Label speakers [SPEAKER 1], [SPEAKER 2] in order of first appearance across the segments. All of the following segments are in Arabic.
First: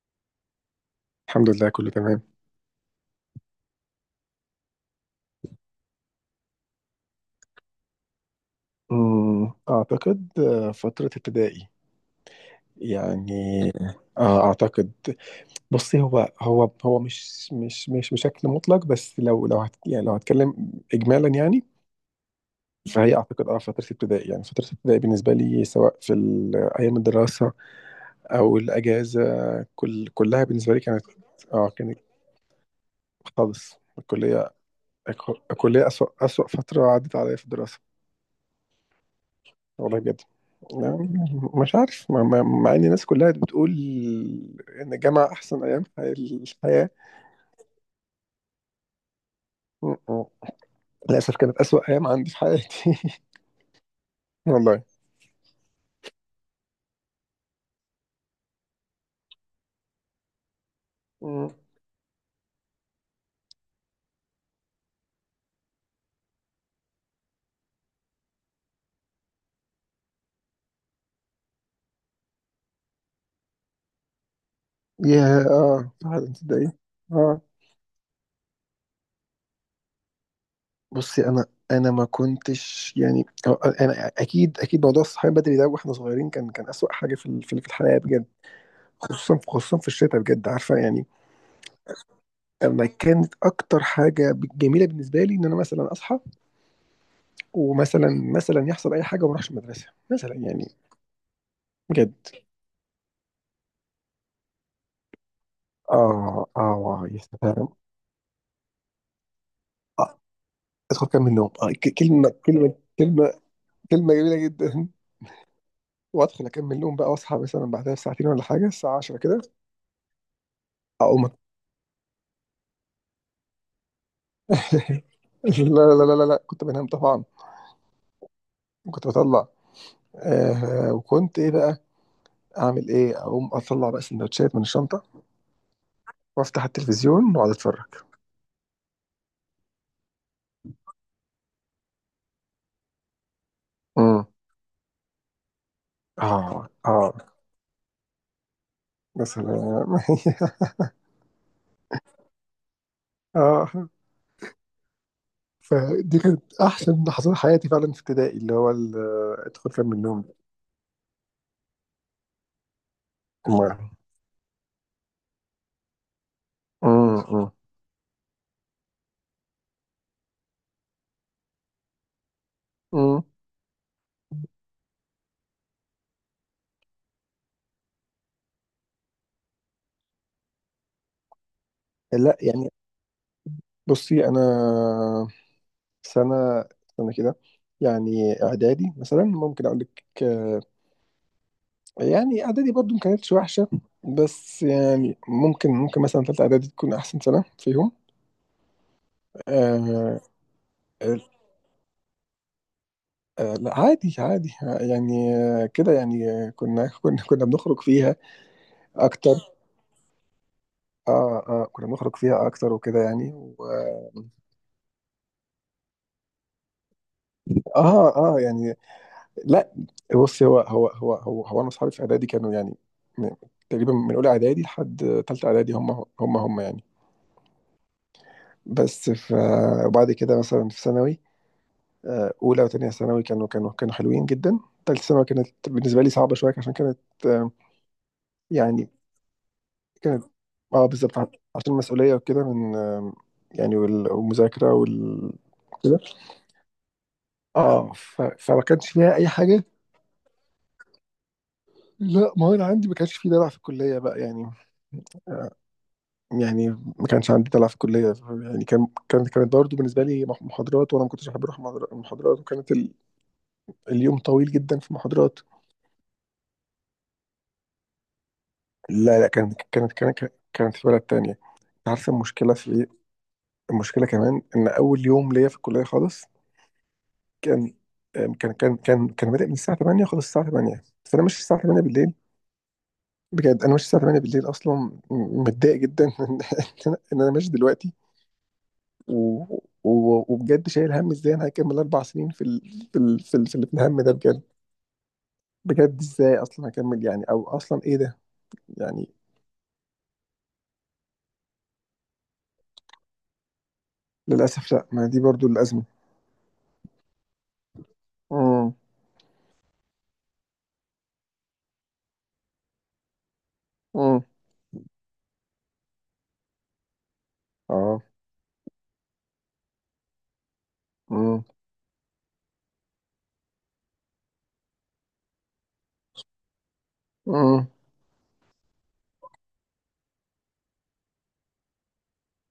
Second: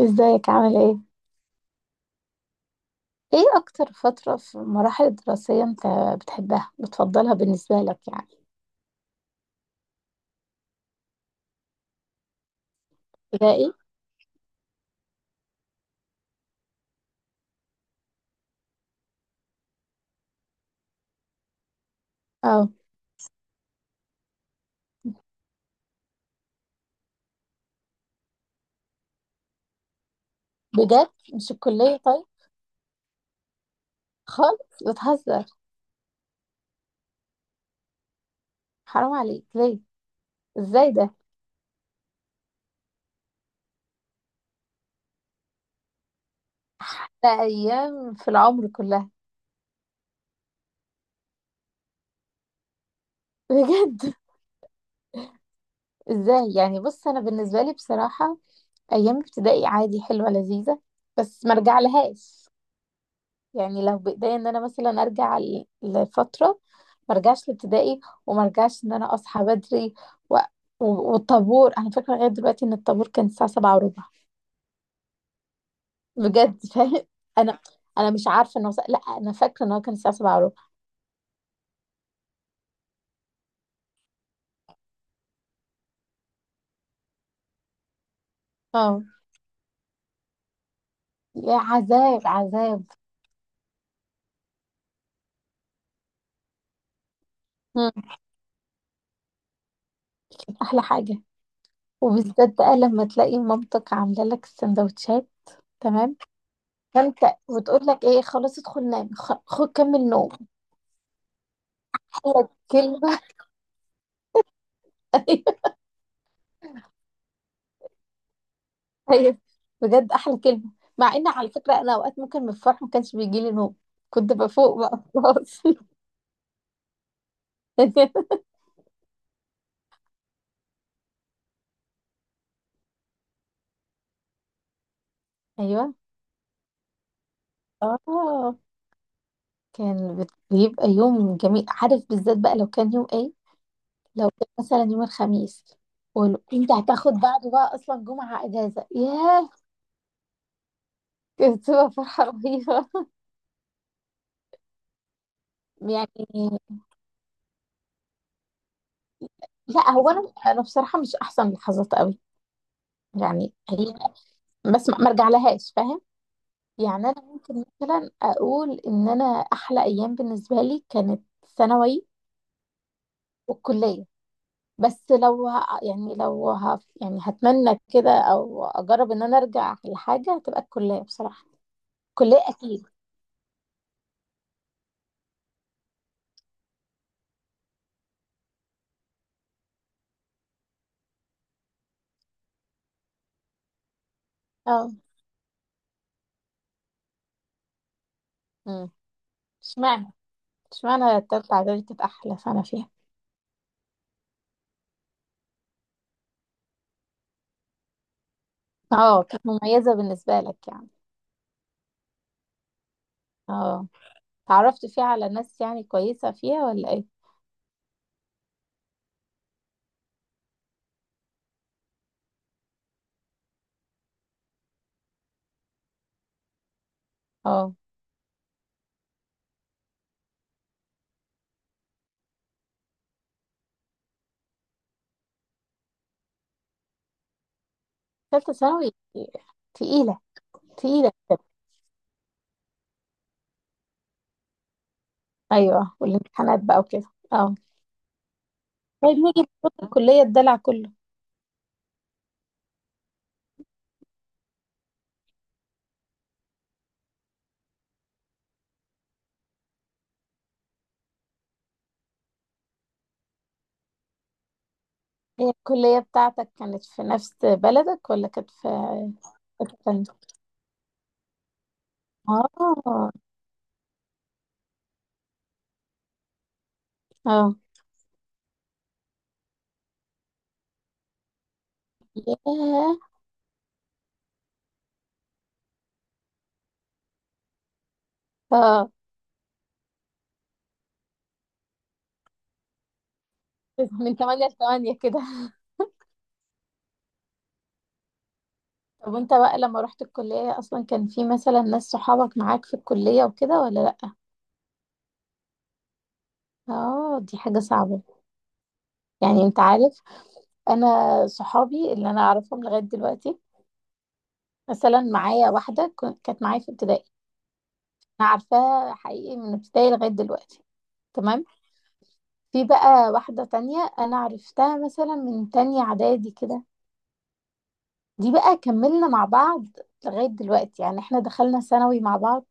[SPEAKER 1] ازيك؟ عامل ايه؟
[SPEAKER 2] الحمد لله كله تمام.
[SPEAKER 1] ايه اكتر فترة في المراحل الدراسية انت بتحبها، بتفضلها بالنسبة لك يعني؟
[SPEAKER 2] أعتقد فترة ابتدائي يعني.
[SPEAKER 1] ابتدائي؟
[SPEAKER 2] أعتقد. بصي هو مش بشكل مطلق، بس لو هتكلم إجمالا يعني.
[SPEAKER 1] اه.
[SPEAKER 2] فهي أعتقد فترة ابتدائي يعني، فترة ابتدائي بالنسبة لي سواء في أيام الدراسة أو الأجازة، كلها بالنسبة لي كانت.
[SPEAKER 1] بجد؟ مش
[SPEAKER 2] أه
[SPEAKER 1] الكلية؟
[SPEAKER 2] كانت.
[SPEAKER 1] طيب
[SPEAKER 2] خالص الكلية.
[SPEAKER 1] خالص، بتهزر.
[SPEAKER 2] الكلية أسوأ، فترة عدت عليا في الدراسة.
[SPEAKER 1] حرام عليك، ليه؟
[SPEAKER 2] والله بجد.
[SPEAKER 1] ازاي
[SPEAKER 2] لا،
[SPEAKER 1] ده؟
[SPEAKER 2] مش عارف مع ان الناس كلها بتقول ان الجامعه احسن ايام في الحياه.
[SPEAKER 1] ده ايام في العمر كلها.
[SPEAKER 2] م- م. للاسف كانت اسوأ ايام عندي في حياتي.
[SPEAKER 1] بجد؟
[SPEAKER 2] والله.
[SPEAKER 1] ازاي يعني؟ بص، انا بالنسبة لي بصراحة ايام ابتدائي عادي حلوة لذيذة، بس
[SPEAKER 2] م.
[SPEAKER 1] ما رجع لهاش. يعني لو بايديا ان انا مثلا ارجع لفتره، ما ارجعش لابتدائي، وما ارجعش ان انا اصحى بدري و... والطابور، انا فاكره لغايه دلوقتي ان الطابور كان الساعه سبعة وربع.
[SPEAKER 2] يا فعلا
[SPEAKER 1] بجد؟
[SPEAKER 2] تصدقي.
[SPEAKER 1] فاهم،
[SPEAKER 2] اه.
[SPEAKER 1] انا انا مش عارفه انه، لا، انا فاكره ان هو كان الساعه سبعة وربع.
[SPEAKER 2] بصي انا ما كنتش يعني، انا اكيد موضوع الصحيان بدري ده واحنا صغيرين، كان اسوأ حاجه في في الحياه بجد.
[SPEAKER 1] اه،
[SPEAKER 2] خصوصا في الشتاء، بجد عارفه يعني.
[SPEAKER 1] يا عذاب عذاب.
[SPEAKER 2] انا كانت اكتر حاجه جميله بالنسبه لي ان انا مثلا اصحى،
[SPEAKER 1] مم.
[SPEAKER 2] ومثلا، يحصل اي حاجه وما اروحش المدرسه مثلا يعني.
[SPEAKER 1] احلى حاجه،
[SPEAKER 2] بجد.
[SPEAKER 1] وبالذات بقى لما تلاقي مامتك عامله لك السندوتشات. تمام.
[SPEAKER 2] اه اه،
[SPEAKER 1] فانت،
[SPEAKER 2] يا سلام.
[SPEAKER 1] وتقول لك ايه؟ خلاص ادخل نام، خد كمل
[SPEAKER 2] آه.
[SPEAKER 1] نوم.
[SPEAKER 2] ادخل اكمل نوم. كلمه
[SPEAKER 1] ولا كلمه.
[SPEAKER 2] كلمه جميله جدا. وادخل اكمل نوم بقى واصحى مثلا بعدها بساعتين ولا حاجه، الساعه 10
[SPEAKER 1] ايوه.
[SPEAKER 2] كده.
[SPEAKER 1] بجد احلى كلمه، مع
[SPEAKER 2] اقوم
[SPEAKER 1] ان
[SPEAKER 2] أت-
[SPEAKER 1] على فكره انا اوقات ممكن من الفرح ما كانش بيجي لي نوم، كنت بفوق بقى خلاص.
[SPEAKER 2] لا، كنت بنام طبعا. وكنت بطلع. آه، وكنت ايه بقى اعمل ايه، اقوم اطلع بقى سندوتشات من الشنطه
[SPEAKER 1] ايوه.
[SPEAKER 2] وافتح التلفزيون واقعد اتفرج.
[SPEAKER 1] اه، كان بيبقى يوم جميل، عارف، بالذات بقى لو كان يوم ايه؟
[SPEAKER 2] امم.
[SPEAKER 1] لو كان مثلا يوم الخميس، ولو
[SPEAKER 2] اه
[SPEAKER 1] انت هتاخد
[SPEAKER 2] اه.
[SPEAKER 1] بعده بقى اصلا جمعه اجازه، ياه،
[SPEAKER 2] مثلا.
[SPEAKER 1] كانت بتبقى فرحه رهيبه
[SPEAKER 2] اه. فدي
[SPEAKER 1] يعني.
[SPEAKER 2] كانت احسن لحظات حياتي فعلا في ابتدائي، ادخل فين
[SPEAKER 1] لا،
[SPEAKER 2] من
[SPEAKER 1] هو
[SPEAKER 2] النوم.
[SPEAKER 1] انا بصراحه مش احسن لحظات قوي يعني، هي
[SPEAKER 2] ما-
[SPEAKER 1] بس ما ارجع لهاش، فاهم؟ يعني
[SPEAKER 2] أمم،
[SPEAKER 1] انا ممكن مثلا اقول ان انا احلى ايام بالنسبه لي كانت ثانوي
[SPEAKER 2] أمم.
[SPEAKER 1] والكليه. بس لو يعني لو يعني هتمنى كده او اجرب ان انا ارجع لحاجه، هتبقى الكليه بصراحه.
[SPEAKER 2] لا
[SPEAKER 1] الكليه
[SPEAKER 2] يعني.
[SPEAKER 1] اكيد.
[SPEAKER 2] بصي انا سنه سنه كده، يعني اعدادي مثلا ممكن اقول لك يعني اعدادي برضو ما كانتش وحشه، بس
[SPEAKER 1] اه.
[SPEAKER 2] يعني ممكن مثلا ثالثه اعدادي تكون احسن سنه فيهم.
[SPEAKER 1] امم اشمعنى
[SPEAKER 2] آه.
[SPEAKER 1] اشمعنى التالتة اعدادي كانت احلى سنه فيها؟
[SPEAKER 2] لا عادي يعني، كده يعني، كنا بنخرج فيها
[SPEAKER 1] اه، كانت
[SPEAKER 2] اكتر.
[SPEAKER 1] مميزه بالنسبه لك يعني؟
[SPEAKER 2] اه اه، كنا بنخرج فيها اكتر وكده يعني. و...
[SPEAKER 1] اه، تعرفت فيها على ناس يعني كويسه فيها ولا ايه؟
[SPEAKER 2] اه اه يعني. لا. بص هو انا اصحابي في اعدادي كانوا يعني، م- تقريبا من اولى اعدادي لحد ثالثه اعدادي هم، يعني.
[SPEAKER 1] اه،
[SPEAKER 2] بس ف وبعد كده مثلا في ثانوي، اولى وثانيه ثانوي كانوا حلوين جدا. ثالثه ثانوي كانت بالنسبه لي صعبه شويه عشان كانت، آه،
[SPEAKER 1] تالتة
[SPEAKER 2] يعني
[SPEAKER 1] ثانوي تقيله.
[SPEAKER 2] كانت. اه
[SPEAKER 1] تقيله
[SPEAKER 2] بالظبط،
[SPEAKER 1] كده.
[SPEAKER 2] عشان المسؤوليه وكده، من يعني والمذاكره
[SPEAKER 1] ايوه،
[SPEAKER 2] كده.
[SPEAKER 1] والامتحانات بقى وكده. اه،
[SPEAKER 2] اه فما كانش فيها
[SPEAKER 1] طيب
[SPEAKER 2] اي
[SPEAKER 1] نيجي
[SPEAKER 2] حاجه.
[SPEAKER 1] لفترة الكلية، الدلع كله.
[SPEAKER 2] لا ما هو انا عندي ما كانش في دلع في الكليه بقى يعني. يعني ما كانش عندي دلع في الكليه، يعني كانت برضه بالنسبه لي محاضرات، وانا ما كنتش بحب اروح محاضرات، وكانت اليوم طويل جدا في محاضرات.
[SPEAKER 1] هي الكلية بتاعتك كانت في نفس بلدك ولا كانت في
[SPEAKER 2] لا لا
[SPEAKER 1] حتة تانية؟
[SPEAKER 2] كانت في بلد تانية. انت عارفه المشكله في ايه؟
[SPEAKER 1] اه
[SPEAKER 2] المشكله كمان، ان اول يوم ليا في الكليه خالص
[SPEAKER 1] اه.
[SPEAKER 2] كان، كان بادئ من الساعه 8، خلص الساعه 8، فانا ماشي الساعه 8 بالليل.
[SPEAKER 1] ياه.
[SPEAKER 2] بجد انا ماشي الساعه 8 بالليل اصلا، متضايق جدا إن انا، إن أنا ماشي دلوقتي.
[SPEAKER 1] اه،
[SPEAKER 2] و... وبجد شايل هم ازاي انا هكمل 4 سنين في في الهم ده
[SPEAKER 1] من
[SPEAKER 2] بجد.
[SPEAKER 1] تمانية لتمانية كده.
[SPEAKER 2] بجد ازاي اصلا هكمل يعني، او اصلا ايه ده يعني.
[SPEAKER 1] طب وانت بقى لما رحت الكلية أصلا، كان في مثلا ناس صحابك معاك في الكلية وكده ولا لأ؟
[SPEAKER 2] للاسف لا، ما دي برضو الازمه.
[SPEAKER 1] اه، دي حاجة صعبة.
[SPEAKER 2] امم.
[SPEAKER 1] يعني انت عارف، أنا صحابي اللي أنا أعرفهم لغاية دلوقتي،
[SPEAKER 2] امم.
[SPEAKER 1] مثلا معايا واحدة كانت معايا في ابتدائي،
[SPEAKER 2] اه.
[SPEAKER 1] أنا عارفاها حقيقي من ابتدائي لغاية دلوقتي.
[SPEAKER 2] امم.
[SPEAKER 1] تمام. في بقى واحدة تانية أنا عرفتها مثلا من تانية إعدادي كده،
[SPEAKER 2] امم.
[SPEAKER 1] دي بقى كملنا مع بعض لغاية دلوقتي. يعني احنا دخلنا ثانوي مع بعض،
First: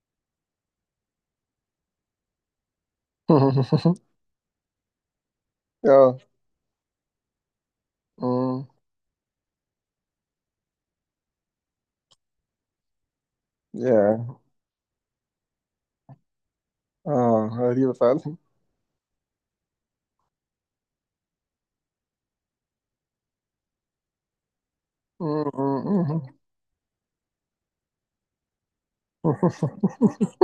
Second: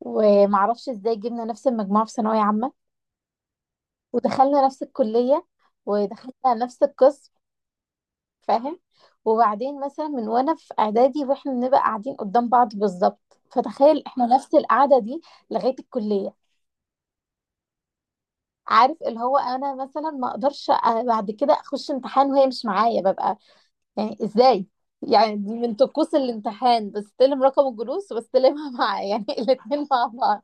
[SPEAKER 1] ومعرفش ازاي جبنا نفس المجموعة في ثانوية عامة، ودخلنا نفس الكلية،
[SPEAKER 2] اه.
[SPEAKER 1] ودخلنا نفس القسم،
[SPEAKER 2] امم.
[SPEAKER 1] فاهم؟ وبعدين مثلا من وأنا في إعدادي، واحنا بنبقى قاعدين قدام بعض بالظبط، فتخيل
[SPEAKER 2] يا
[SPEAKER 1] احنا نفس القعدة دي لغاية الكلية.
[SPEAKER 2] اه، غريبه فعلا.
[SPEAKER 1] عارف اللي هو انا مثلا ما اقدرش بعد كده اخش امتحان وهي مش معايا، ببقى يعني ازاي؟ يعني دي من طقوس
[SPEAKER 2] أمم.
[SPEAKER 1] الامتحان، بستلم رقم الجلوس وبستلمها، مع يعني الاتنين مع بعض.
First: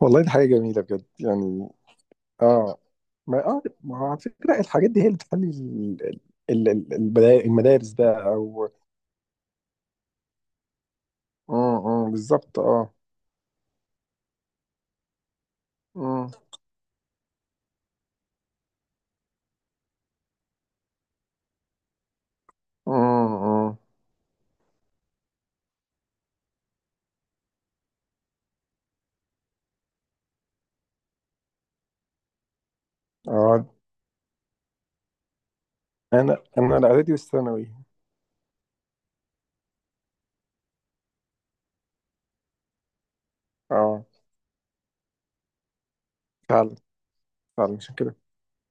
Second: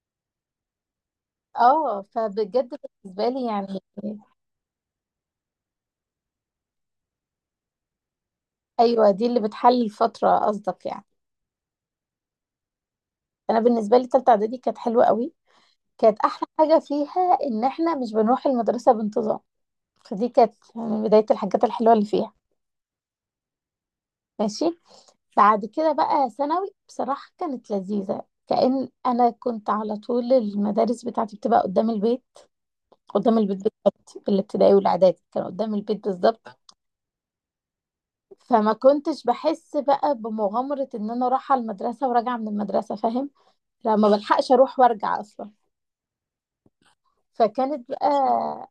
[SPEAKER 2] والله دي حاجه جميله بجد يعني.
[SPEAKER 1] اه، فبجد
[SPEAKER 2] اه.
[SPEAKER 1] بالنسبة
[SPEAKER 2] ما
[SPEAKER 1] لي
[SPEAKER 2] اه،
[SPEAKER 1] يعني.
[SPEAKER 2] ما هو على فكرة الحاجات دي هي اللي بتخلي المدارس بقى او.
[SPEAKER 1] ايوه، دي اللي بتحل الفترة قصدك يعني.
[SPEAKER 2] بالظبط اه.
[SPEAKER 1] انا بالنسبة لي تالتة اعدادي كانت حلوة قوي، كانت
[SPEAKER 2] امم.
[SPEAKER 1] احلى حاجة فيها ان احنا مش بنروح المدرسة بانتظام، فدي كانت يعني بداية الحاجات الحلوة اللي فيها.
[SPEAKER 2] امم.
[SPEAKER 1] ماشي. بعد كده بقى ثانوي بصراحة كانت لذيذة، كأن انا كنت على طول المدارس بتاعتي بتبقى قدام البيت.
[SPEAKER 2] اه
[SPEAKER 1] قدام البيت
[SPEAKER 2] اه.
[SPEAKER 1] بالظبط، الابتدائي والاعدادي كان قدام البيت
[SPEAKER 2] انا
[SPEAKER 1] بالظبط،
[SPEAKER 2] انا الاعدادي والثانوي.
[SPEAKER 1] فما كنتش بحس بقى بمغامرة ان انا رايحة المدرسة وراجعة من المدرسة، فاهم؟ لا،
[SPEAKER 2] اه،
[SPEAKER 1] ما بلحقش اروح وارجع اصلا.
[SPEAKER 2] فعلا فعلا
[SPEAKER 1] فكانت
[SPEAKER 2] عشان
[SPEAKER 1] بقى،
[SPEAKER 2] كده.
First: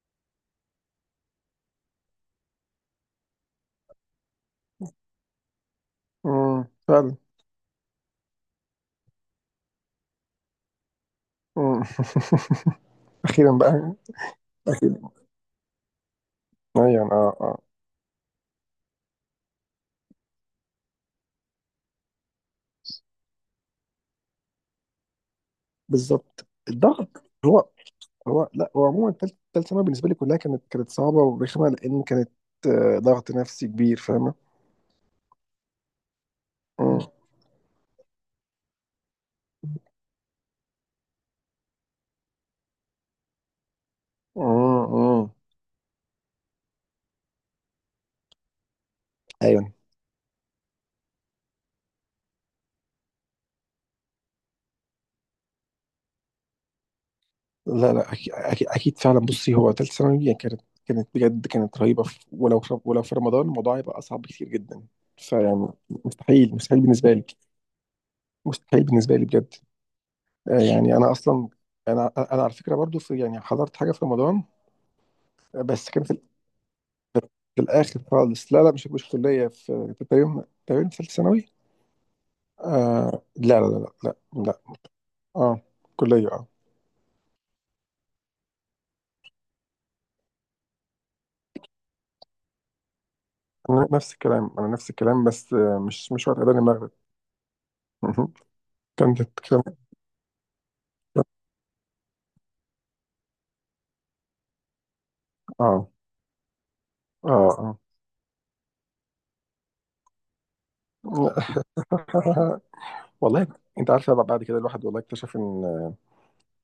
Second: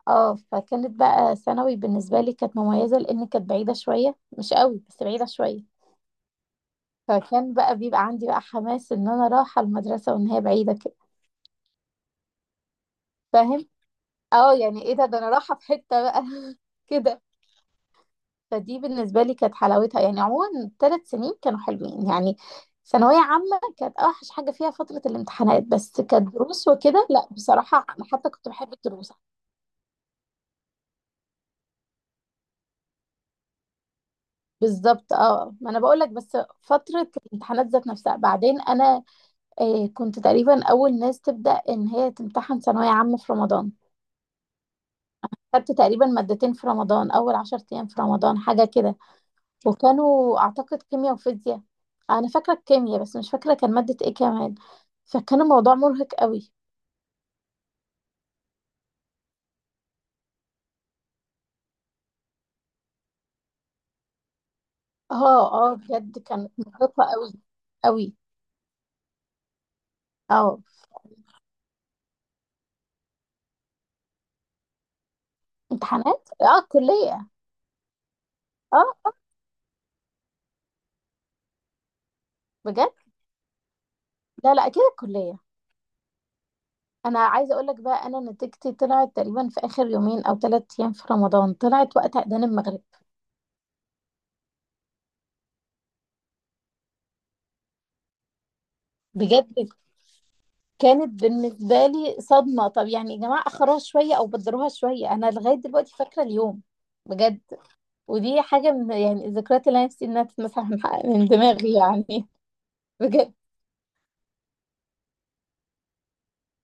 [SPEAKER 1] اه، فكانت بقى ثانوي بالنسبة لي كانت مميزة، لان كانت بعيدة شوية، مش قوي بس بعيدة شوية،
[SPEAKER 2] فعلا.
[SPEAKER 1] فكان بقى بيبقى عندي بقى حماس ان انا رايحة المدرسة، وان هي بعيدة كده،
[SPEAKER 2] امم. اخيرا
[SPEAKER 1] فاهم؟
[SPEAKER 2] بقى.
[SPEAKER 1] اه يعني، ايه
[SPEAKER 2] اخيرا.
[SPEAKER 1] ده انا رايحة في حتة بقى
[SPEAKER 2] ايوه
[SPEAKER 1] كده.
[SPEAKER 2] اه اه
[SPEAKER 1] فدي بالنسبة لي كانت حلاوتها، يعني عموما الثلاث سنين كانوا حلوين يعني. ثانوية عامة كانت أوحش حاجة فيها فترة الامتحانات، بس
[SPEAKER 2] بالظبط.
[SPEAKER 1] كدروس وكده
[SPEAKER 2] الضغط
[SPEAKER 1] لا
[SPEAKER 2] هو،
[SPEAKER 1] بصراحة أنا حتى كنت
[SPEAKER 2] لا
[SPEAKER 1] بحب
[SPEAKER 2] هو
[SPEAKER 1] الدروس.
[SPEAKER 2] عموما تالت ثانوي بالنسبة لي كلها كانت صعبة ورخمة، لأن كانت ضغط نفسي كبير، فاهمة.
[SPEAKER 1] بالظبط. اه، ما أنا بقولك، بس
[SPEAKER 2] امم.
[SPEAKER 1] فترة الامتحانات ذات نفسها، بعدين أنا كنت تقريبا أول ناس تبدأ إن هي تمتحن ثانوية عامة في رمضان،
[SPEAKER 2] امم.
[SPEAKER 1] خدت تقريبا مادتين في رمضان، أول عشر أيام في رمضان حاجة كده،
[SPEAKER 2] ايوه.
[SPEAKER 1] وكانوا اعتقد كيمياء وفيزياء. انا فاكره الكيمياء بس مش فاكره كان ماده ايه كمان. فكان الموضوع مرهق قوي.
[SPEAKER 2] لا لا أكيد فعلا. بصي هو تالت ثانوي يعني كانت، بجد كانت رهيبة، ولو في رمضان الموضوع هيبقى أصعب بكتير جدا.
[SPEAKER 1] اه
[SPEAKER 2] فيعني
[SPEAKER 1] اه، بجد كانت
[SPEAKER 2] مستحيل
[SPEAKER 1] مرهقه
[SPEAKER 2] بالنسبة لي.
[SPEAKER 1] قوي. قوي.
[SPEAKER 2] مستحيل بالنسبة لي بجد.
[SPEAKER 1] اه،
[SPEAKER 2] يعني أنا أصلا، أنا على فكرة برضو، في يعني حضرت حاجة في رمضان، بس كان
[SPEAKER 1] امتحانات. اه الكليه.
[SPEAKER 2] في الآخر خالص. لا لا مش في
[SPEAKER 1] اه
[SPEAKER 2] كلية، في في تقريبا، في تالت ثانوي.
[SPEAKER 1] بجد.
[SPEAKER 2] آه لا لا لا لا لا
[SPEAKER 1] لا
[SPEAKER 2] لا.
[SPEAKER 1] لا، اكيد الكليه.
[SPEAKER 2] اه كلية اه.
[SPEAKER 1] انا عايزه اقول لك بقى، انا نتيجتي طلعت تقريبا في اخر يومين او ثلاث ايام في رمضان، طلعت وقت اذان المغرب.
[SPEAKER 2] أنا نفس الكلام، بس مش وقت أذان المغرب. كانت
[SPEAKER 1] بجد.
[SPEAKER 2] كانت-
[SPEAKER 1] كانت بالنسبه لي صدمه، طب يعني يا جماعه اخروها شويه او بدروها شويه، انا لغايه
[SPEAKER 2] اه
[SPEAKER 1] دلوقتي فاكره اليوم،
[SPEAKER 2] اه
[SPEAKER 1] بجد.
[SPEAKER 2] اه.
[SPEAKER 1] ودي حاجة من يعني الذكريات اللي أنا نفسي إنها تتمسح من دماغي يعني. بجد.
[SPEAKER 2] والله. انت عارفه بقى، بعد كده الواحد والله اكتشف ان،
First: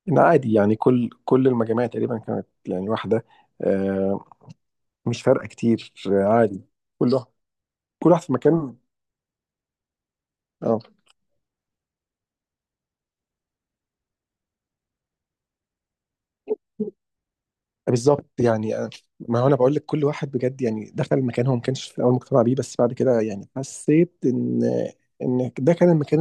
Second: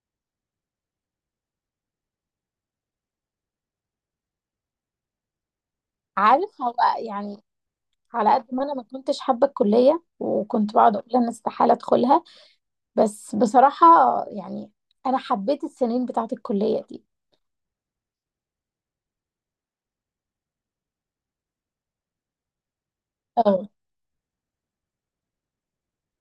[SPEAKER 2] ان عادي يعني كل المجاميع تقريبا كانت يعني واحده، آه، مش فارقه كتير.
[SPEAKER 1] عارف،
[SPEAKER 2] عادي.
[SPEAKER 1] هو
[SPEAKER 2] كل واحد،
[SPEAKER 1] يعني
[SPEAKER 2] في
[SPEAKER 1] على قد ما أنا
[SPEAKER 2] مكان.
[SPEAKER 1] ما كنتش حابة الكلية، وكنت
[SPEAKER 2] اه
[SPEAKER 1] بقعد أقول أنا استحالة أدخلها، بس بصراحة يعني أنا حبيت السنين بتاعة الكلية دي.
[SPEAKER 2] بالظبط يعني. ما هو انا بقول لك كل واحد بجد يعني دخل مكان هو ما كانش في الاول مقتنع بيه، بس بعد كده يعني
[SPEAKER 1] اه،
[SPEAKER 2] حسيت ان، ان ده كان المكان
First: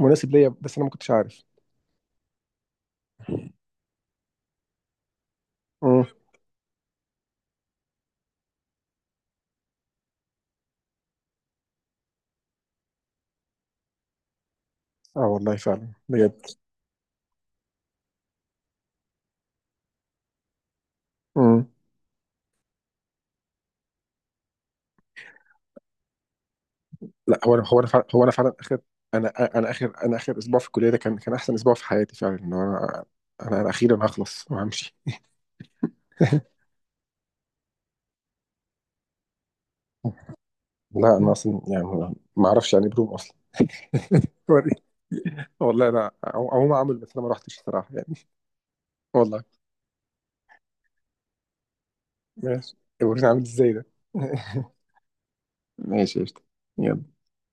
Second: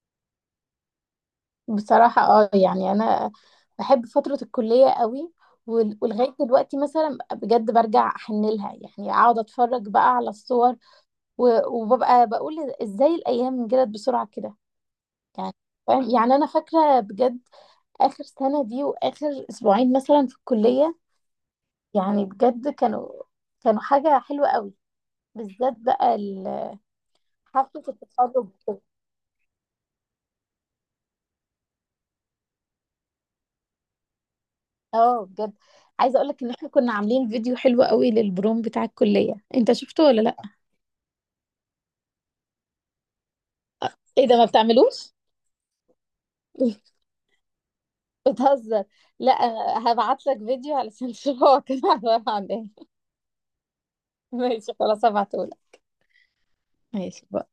[SPEAKER 2] المناسب ليا، بس انا ما كنتش عارف.
[SPEAKER 1] بصراحة اه يعني أنا بحب فترة الكلية قوي،
[SPEAKER 2] مم.
[SPEAKER 1] ولغاية دلوقتي مثلا بجد برجع أحن لها، يعني أقعد أتفرج بقى على الصور، وببقى بقول إزاي الأيام جرت بسرعة كده
[SPEAKER 2] اه
[SPEAKER 1] يعني،
[SPEAKER 2] والله فعلا.
[SPEAKER 1] فاهم؟ يعني انا فاكره بجد اخر سنه دي، واخر اسبوعين مثلا في الكليه،
[SPEAKER 2] بجد.
[SPEAKER 1] يعني بجد كانوا حاجه حلوه قوي، بالذات بقى
[SPEAKER 2] لا هو انا هو
[SPEAKER 1] حفله
[SPEAKER 2] انا فعلا هو انا
[SPEAKER 1] التخرج
[SPEAKER 2] فعلا اخر،
[SPEAKER 1] وكده.
[SPEAKER 2] انا انا اخر اسبوع في الكليه ده، كان احسن اسبوع في حياتي فعلا. ان انا، انا اخيرا هخلص وهمشي.
[SPEAKER 1] اه، بجد عايزه اقول لك، ان احنا كنا عاملين فيديو حلو قوي للبروم بتاع الكليه، انت شفته ولا لا؟
[SPEAKER 2] لا انا اصلا يعني ما اعرفش يعني إيه بروم اصلا.
[SPEAKER 1] ايه ده، ما
[SPEAKER 2] وري.
[SPEAKER 1] بتعملوش؟
[SPEAKER 2] والله انا عموما عامل، بس انا ما رحتش الصراحه يعني.
[SPEAKER 1] بتهزر. لا،
[SPEAKER 2] والله.
[SPEAKER 1] أنا هبعت لك فيديو علشان تشوف هو كان عباره عن
[SPEAKER 2] ماشي.
[SPEAKER 1] ايه.
[SPEAKER 2] وريني عامل ازاي ده.
[SPEAKER 1] ماشي، خلاص هبعته لك.
[SPEAKER 2] ماشي قشطة. يلا.
[SPEAKER 1] ماشي.